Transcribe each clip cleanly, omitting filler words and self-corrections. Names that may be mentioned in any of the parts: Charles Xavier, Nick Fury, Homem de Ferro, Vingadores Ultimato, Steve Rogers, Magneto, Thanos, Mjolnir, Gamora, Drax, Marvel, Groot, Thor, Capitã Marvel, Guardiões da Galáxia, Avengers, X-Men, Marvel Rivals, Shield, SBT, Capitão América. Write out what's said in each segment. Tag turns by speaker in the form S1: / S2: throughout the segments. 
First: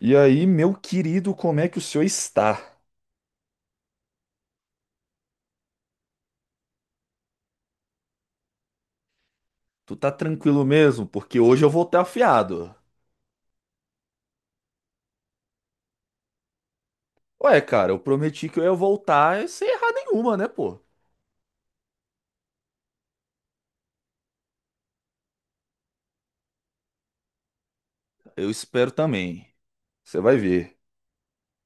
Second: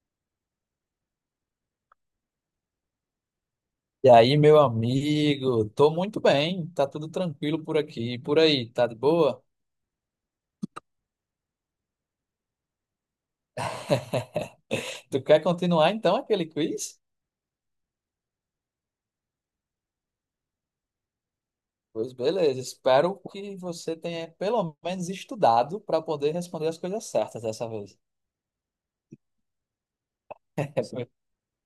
S1: E aí, meu querido, como é que o senhor está?
S2: E aí, meu amigo, tô muito bem, tá tudo tranquilo por aqui, e por aí, tá de boa?
S1: Tu tá tranquilo mesmo? Porque hoje eu voltei afiado.
S2: Tu quer continuar então aquele quiz?
S1: Ué, cara, eu prometi que eu ia voltar sem errar nenhuma, né, pô?
S2: Pois beleza, espero que você tenha pelo menos estudado para poder responder as coisas certas dessa vez.
S1: Eu espero também. Você vai ver.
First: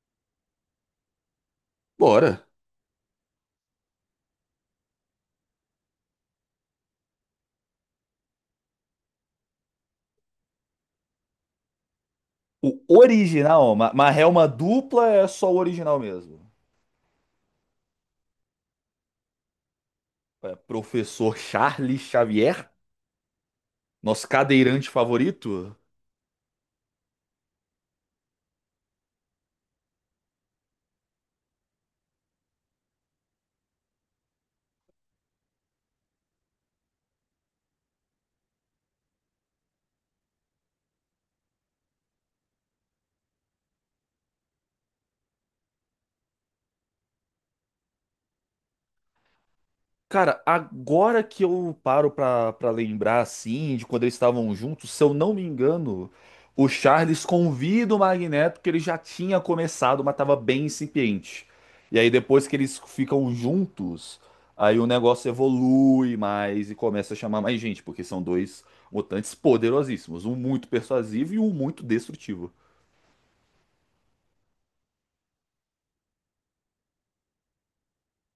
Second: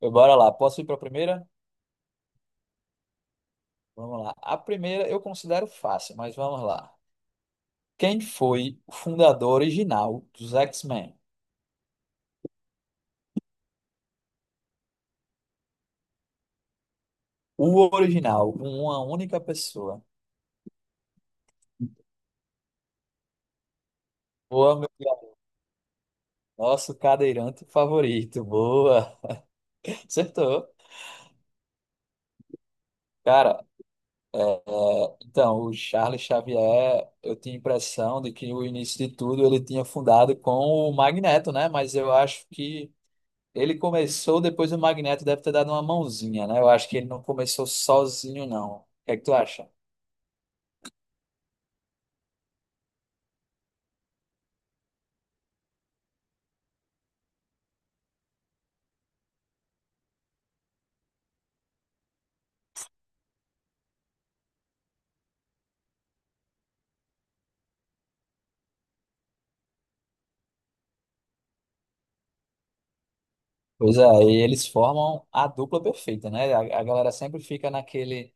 S2: Bora lá, posso ir para a primeira?
S1: Bora.
S2: Vamos lá. A primeira eu considero fácil, mas vamos lá. Quem foi o fundador original dos X-Men?
S1: O original, ó, mas é uma dupla, é só o original mesmo.
S2: O original, uma única pessoa.
S1: É, professor Charles Xavier, nosso
S2: Boa,
S1: cadeirante
S2: meu
S1: favorito.
S2: nosso cadeirante favorito. Boa. Acertou. Cara, então, o Charles Xavier, eu tinha a impressão de que o início de tudo ele tinha fundado com o Magneto, né? Mas eu acho que ele começou depois do Magneto, deve ter dado uma mãozinha, né? Eu acho que ele não começou sozinho, não. O que é que tu acha?
S1: Cara, agora que eu paro pra lembrar, assim, de quando eles estavam juntos, se eu não me engano, o Charles convida o Magneto, que ele já tinha começado, mas tava bem incipiente. E aí depois que eles ficam juntos, aí o negócio evolui mais e começa a chamar mais gente, porque são dois mutantes poderosíssimos, um muito persuasivo e um muito destrutivo.
S2: Pois é, e eles formam a dupla perfeita, né? A galera sempre fica naquele.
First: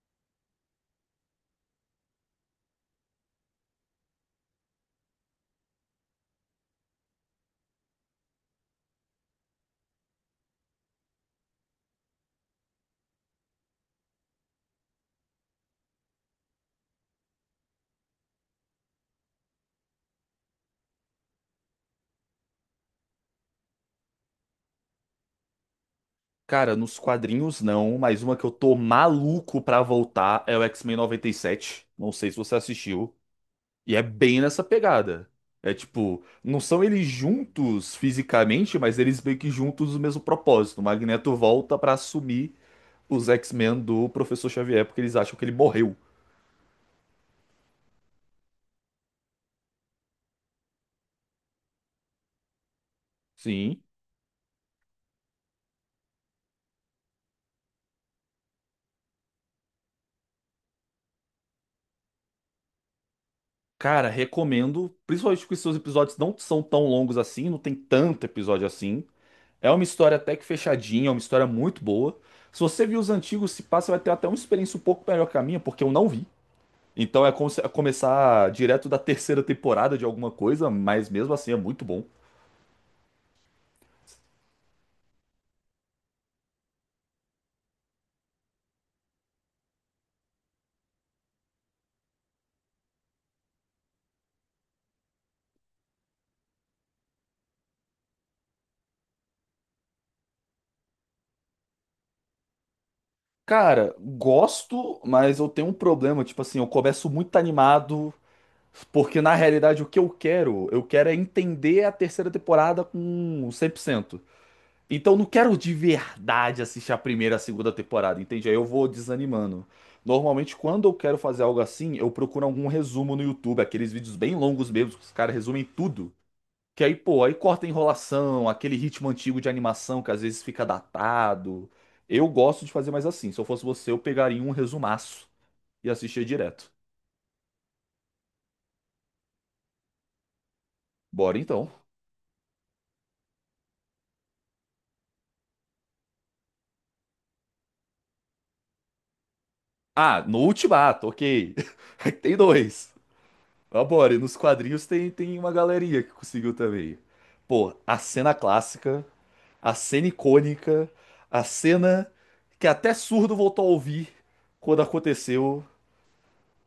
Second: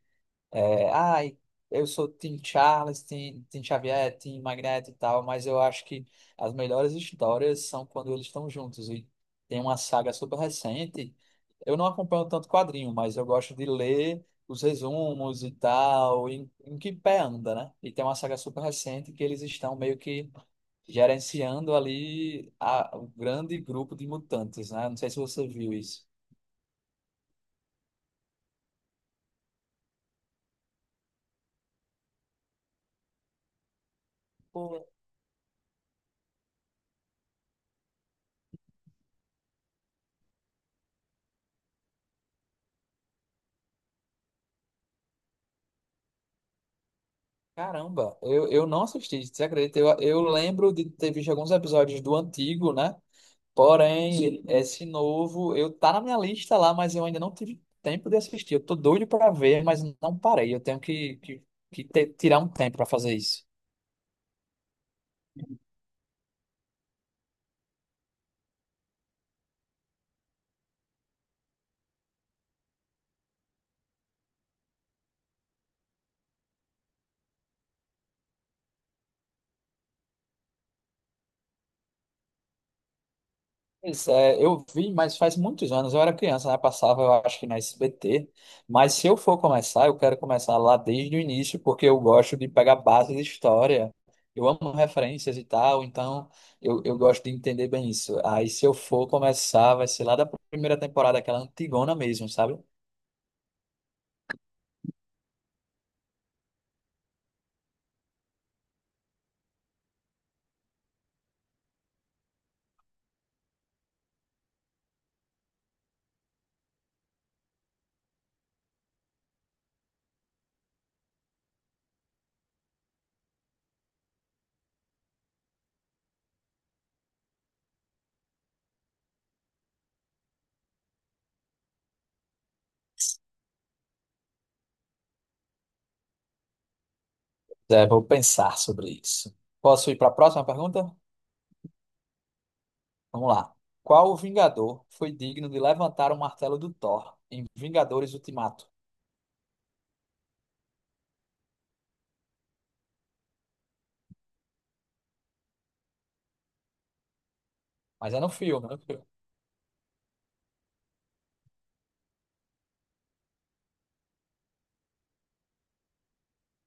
S2: É, ai, eu sou Tim Charles, Tim Xavier, Tim Magneto e tal, mas eu acho que as melhores histórias são quando eles estão juntos. E tem uma saga super recente. Eu não acompanho tanto quadrinho, mas eu gosto de ler os resumos e tal, em que pé anda, né? E tem uma saga super recente que eles estão meio que gerenciando ali o grande grupo de mutantes, né? Não sei se você viu isso.
S1: Cara, nos quadrinhos não, mas uma que eu tô maluco pra voltar é o X-Men 97. Não sei se você assistiu. E é bem nessa pegada. É tipo, não são eles juntos fisicamente, mas eles meio que juntos o mesmo propósito. O Magneto volta pra assumir os X-Men do Professor Xavier, porque eles acham que ele morreu.
S2: Caramba, eu não assisti, você acredita? Eu lembro de ter visto alguns episódios do antigo, né?
S1: Sim.
S2: Porém, Sim. esse novo, eu tá na minha lista lá, mas eu ainda não tive tempo de assistir. Eu tô doido pra ver, mas não parei. Eu tenho que tirar um tempo pra fazer isso.
S1: Cara, recomendo, principalmente porque seus episódios não são tão longos assim, não tem tanto episódio assim. É uma história até que fechadinha, é uma história muito boa. Se você viu os antigos, se passa, vai ter até uma experiência um pouco melhor que a minha, porque eu não vi. Então é como se- é começar direto da terceira temporada de alguma coisa, mas mesmo assim é muito bom.
S2: Pois é, eu vi, mas faz muitos anos, eu era criança, né? Passava, eu acho que na SBT. Mas se eu for começar, eu quero começar lá desde o início, porque eu gosto de pegar base de história. Eu amo referências e tal, então eu gosto de entender bem isso. Aí se eu for começar, vai ser lá da primeira temporada, aquela antigona mesmo, sabe?
S1: Cara, gosto, mas eu tenho um problema. Tipo assim, eu começo muito animado, porque na realidade o que eu quero é entender a terceira temporada com 100%. Então eu não quero de verdade assistir a primeira, a segunda temporada, entende? Aí eu vou desanimando. Normalmente, quando eu quero fazer algo assim, eu procuro algum resumo no YouTube, aqueles vídeos bem longos mesmo, que os caras resumem tudo. Que aí, pô, aí corta a enrolação, aquele ritmo antigo de animação que às vezes fica datado. Eu gosto de fazer mais assim. Se eu fosse você, eu pegaria um resumaço e assistia direto.
S2: É, vou pensar sobre isso. Posso ir para a próxima pergunta?
S1: Bora então.
S2: Vamos lá. Qual Vingador foi digno de levantar o martelo do Thor em Vingadores Ultimato?
S1: Ah, no Ultimato, ok. Tem dois. Mas bora, e nos quadrinhos tem uma galeria que conseguiu também. Pô, a
S2: Mas é no
S1: cena
S2: filme, né?
S1: clássica, a cena icônica, a cena que até surdo voltou a ouvir quando aconteceu,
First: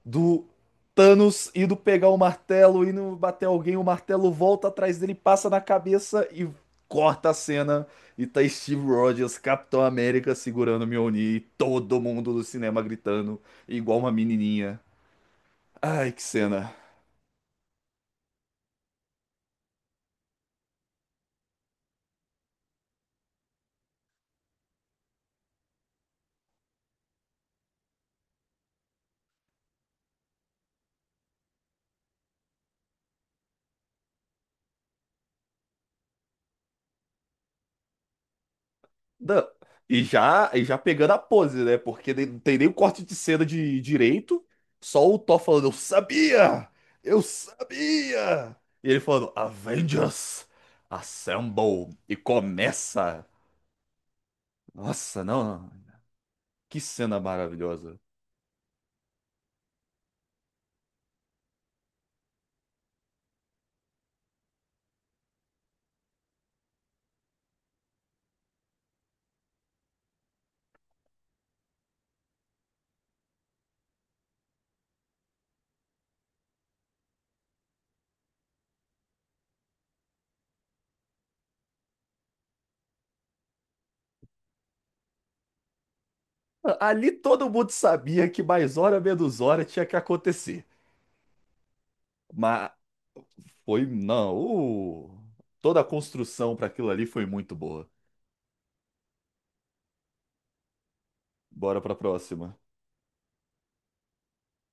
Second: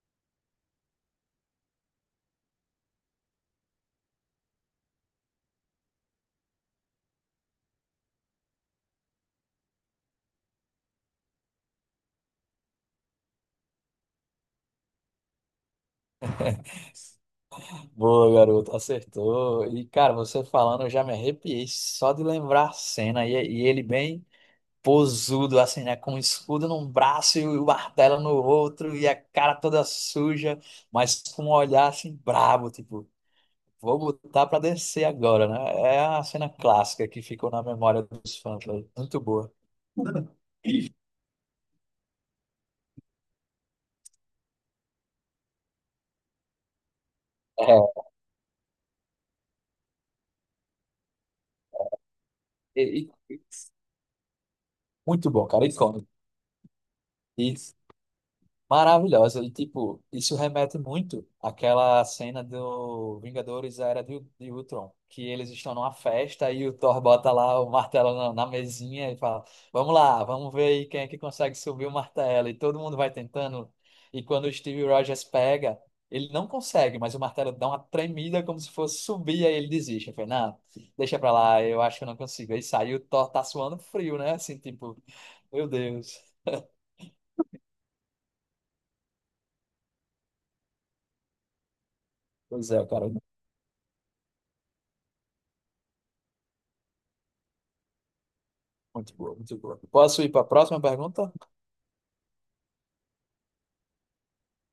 S1: do Thanos indo pegar o martelo, indo bater alguém, o martelo volta atrás dele, passa na cabeça e corta a cena. E tá Steve Rogers, Capitão América, segurando o Mjolnir e todo mundo do cinema gritando, igual uma menininha. Ai, que cena.
S2: Boa, garoto, acertou. E, cara, você falando, eu já me arrepiei só de lembrar a cena. E ele bem posudo, assim, né? Com o escudo num braço e o martelo no outro, e a cara toda suja, mas com um olhar assim brabo, tipo, vou botar pra descer agora, né? É a cena clássica que ficou na memória dos fãs, né? Muito
S1: Não.
S2: boa.
S1: E já pegando a pose, né? Porque não tem nem o corte de cena de direito, só o Thor falando, eu sabia! Eu
S2: É,
S1: sabia! E ele falando, Avengers, assemble! E
S2: e-
S1: começa!
S2: e-
S1: Nossa,
S2: muito bom, cara,
S1: não,
S2: icônico.
S1: que cena maravilhosa.
S2: Maravilhosa. E, tipo, isso remete muito àquela cena do Vingadores Era de Ultron, que eles estão numa festa e o Thor bota lá o martelo na mesinha e fala: Vamos lá, vamos ver aí quem é que consegue subir o martelo. E todo mundo vai tentando. E quando o Steve Rogers pega, ele não consegue, mas o martelo dá uma tremida como se fosse subir, aí ele desiste. Eu falei: Não, deixa pra lá, eu acho que eu não consigo. Aí saiu, o Thor tá suando frio, né? Assim, tipo, meu Deus.
S1: Ali todo mundo sabia que mais hora menos hora tinha que acontecer. Mas
S2: Pois é, cara.
S1: foi, não, toda a construção para aquilo ali foi muito boa.
S2: Muito boa, muito boa. Posso ir para a próxima pergunta?
S1: Bora pra próxima.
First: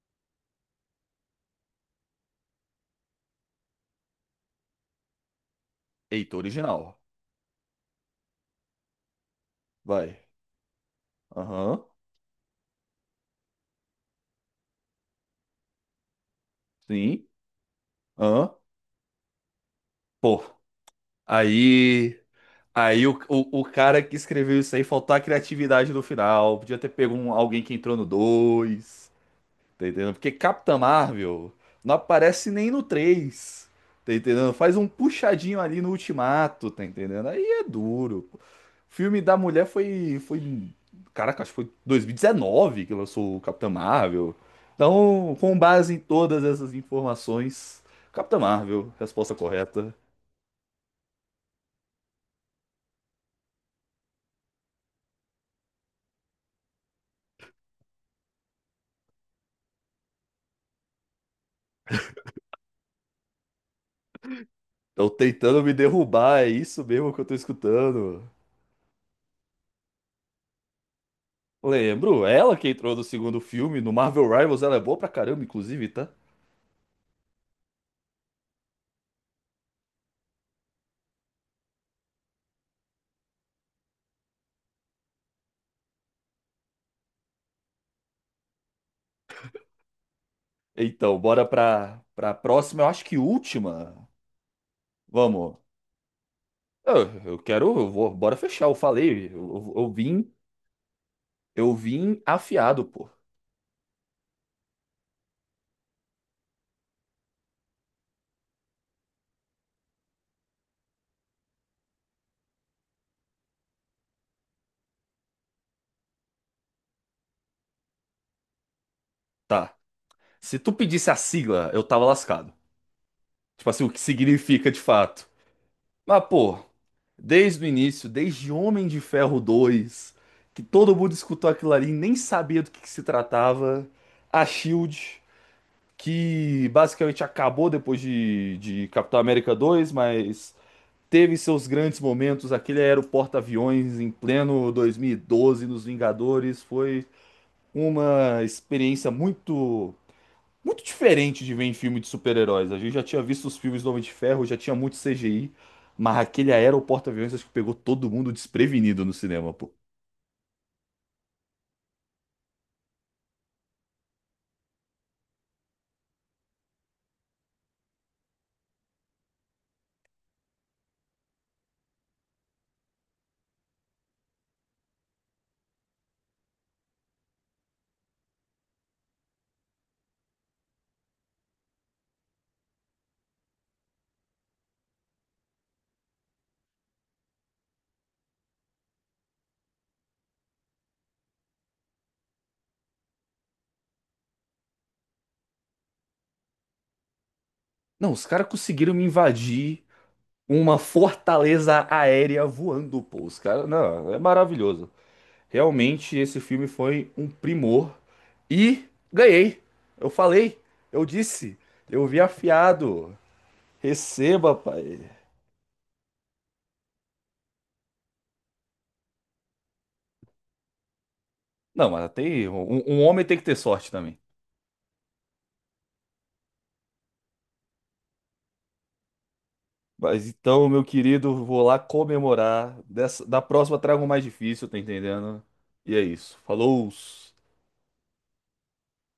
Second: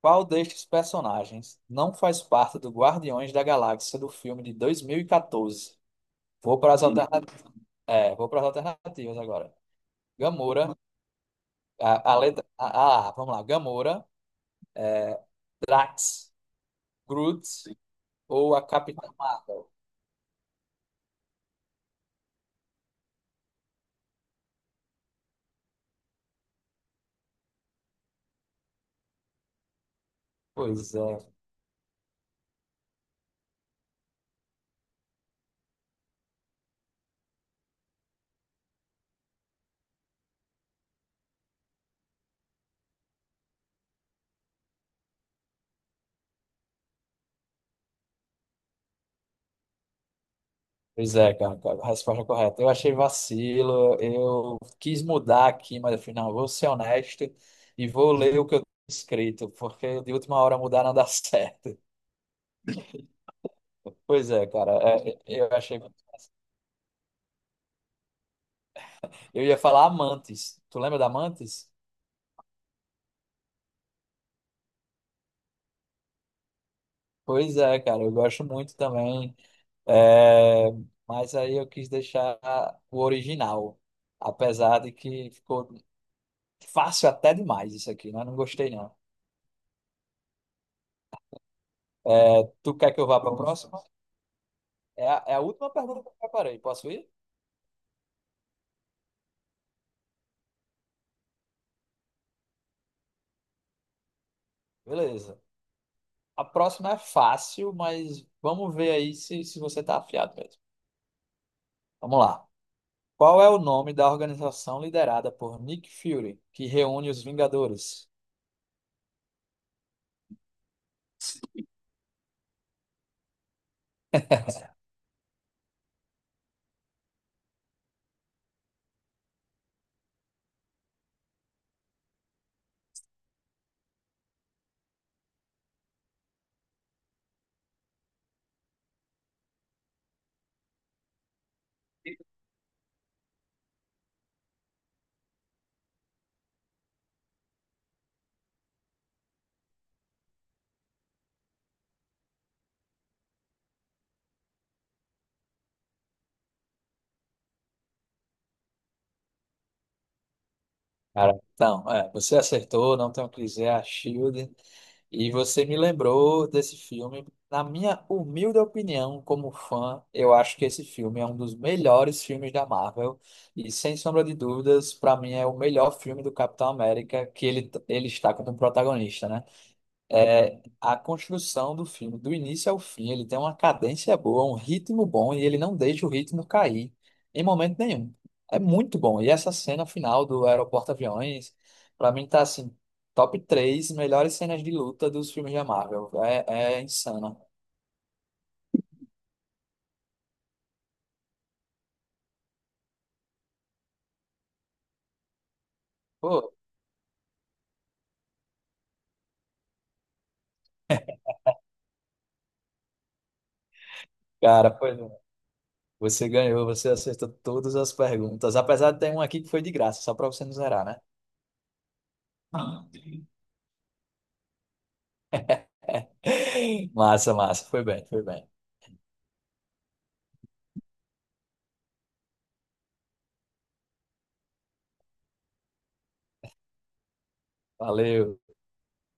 S2: Qual destes personagens não faz parte do Guardiões da Galáxia do filme de 2014?
S1: Eita,
S2: Vou para as
S1: original.
S2: alternativas. É, vou para as alternativas agora.
S1: Vai.
S2: Gamora,
S1: Aham,
S2: a letra. Ah, vamos lá. Gamora, Drax,
S1: sim.
S2: Groot ou
S1: Aham.
S2: a Capitã Marvel?
S1: Pô, aí. Aí o cara que escreveu isso aí faltou a criatividade no final. Podia ter pego alguém que entrou no 2. Tá entendendo? Porque Capitã
S2: Pois é.
S1: Marvel não aparece nem no 3. Tá entendendo? Faz um puxadinho ali no Ultimato, tá entendendo? Aí é duro, pô. O filme da mulher foi. Caraca, acho que foi 2019 que lançou o Capitã Marvel. Então, com base em todas essas informações, Capitã Marvel, resposta correta.
S2: Pois é, cara, a resposta é correta. Eu achei vacilo, eu quis mudar aqui, mas afinal, vou ser honesto e vou ler o que eu tenho escrito, porque de última hora mudar não dá certo. Pois é, cara,
S1: Estão
S2: é, eu
S1: tentando me
S2: achei muito fácil.
S1: derrubar, é isso mesmo que eu tô escutando.
S2: Eu ia falar Amantes. Tu lembra da Amantes?
S1: Lembro, ela que entrou no segundo filme, no Marvel Rivals, ela é boa pra caramba, inclusive, tá?
S2: Pois é, cara, eu gosto muito também, é, mas aí eu quis deixar o original, apesar de que ficou fácil até demais isso aqui, mas não gostei não.
S1: Então, bora pra
S2: É, tu
S1: próxima. Eu
S2: quer que
S1: acho
S2: eu
S1: que
S2: vá para a próxima?
S1: última.
S2: É a
S1: Vamos.
S2: última pergunta que eu preparei. Posso
S1: Eu,
S2: ir?
S1: eu quero. Eu vou, bora fechar. Eu falei. Eu vim. Eu vim afiado, pô.
S2: Beleza. A próxima é fácil, mas vamos ver aí se você está afiado mesmo. Vamos lá. Qual é o nome da organização liderada por Nick Fury, que reúne os Vingadores?
S1: Tá. Se tu pedisse a sigla, eu tava lascado. Tipo assim, o que significa de fato. Mas, pô, desde o início, desde Homem de Ferro 2, que todo mundo escutou aquilo ali, e nem sabia do que se tratava. A Shield, que basicamente acabou depois de Capitão América 2, mas teve seus grandes momentos. Aquele era o porta-aviões em pleno 2012 nos Vingadores. Foi uma experiência muito muito diferente de ver em filme de super-heróis. A gente já tinha visto os filmes do Homem de Ferro, já tinha muito CGI, mas aquele era o porta-aviões acho que pegou todo mundo desprevenido no cinema, pô.
S2: Cara, então, é, você acertou, não tenho o que dizer, a Shield. E você me lembrou desse filme. Na minha humilde opinião, como fã, eu acho que esse filme é um dos melhores filmes da Marvel. E sem sombra de dúvidas, para mim é o melhor filme do Capitão América que ele está como protagonista, né? É a construção do filme, do início ao fim. Ele tem uma cadência boa, um ritmo bom e ele não deixa o ritmo cair em momento nenhum. É muito bom. E essa cena final do Aeroporto Aviões, pra mim tá assim, top 3 melhores cenas de luta dos filmes da Marvel. É, é insana.
S1: Não, os caras conseguiram me invadir uma fortaleza aérea voando, pô. Os caras, não, é maravilhoso. Realmente esse
S2: Pô,
S1: filme foi um primor e ganhei. Eu falei, eu disse, eu vi afiado. Receba,
S2: cara, pois
S1: pai.
S2: é. Você ganhou, você acertou todas as perguntas, apesar de ter uma aqui que foi de graça, só pra você não zerar, né?
S1: Não, mas tem um homem tem que ter sorte também.
S2: Massa, massa, foi bem, foi bem.
S1: Mas então, meu querido, vou lá comemorar. Dessa, da próxima trago um mais difícil, tá entendendo? E é isso. Falou!
S2: Valeu.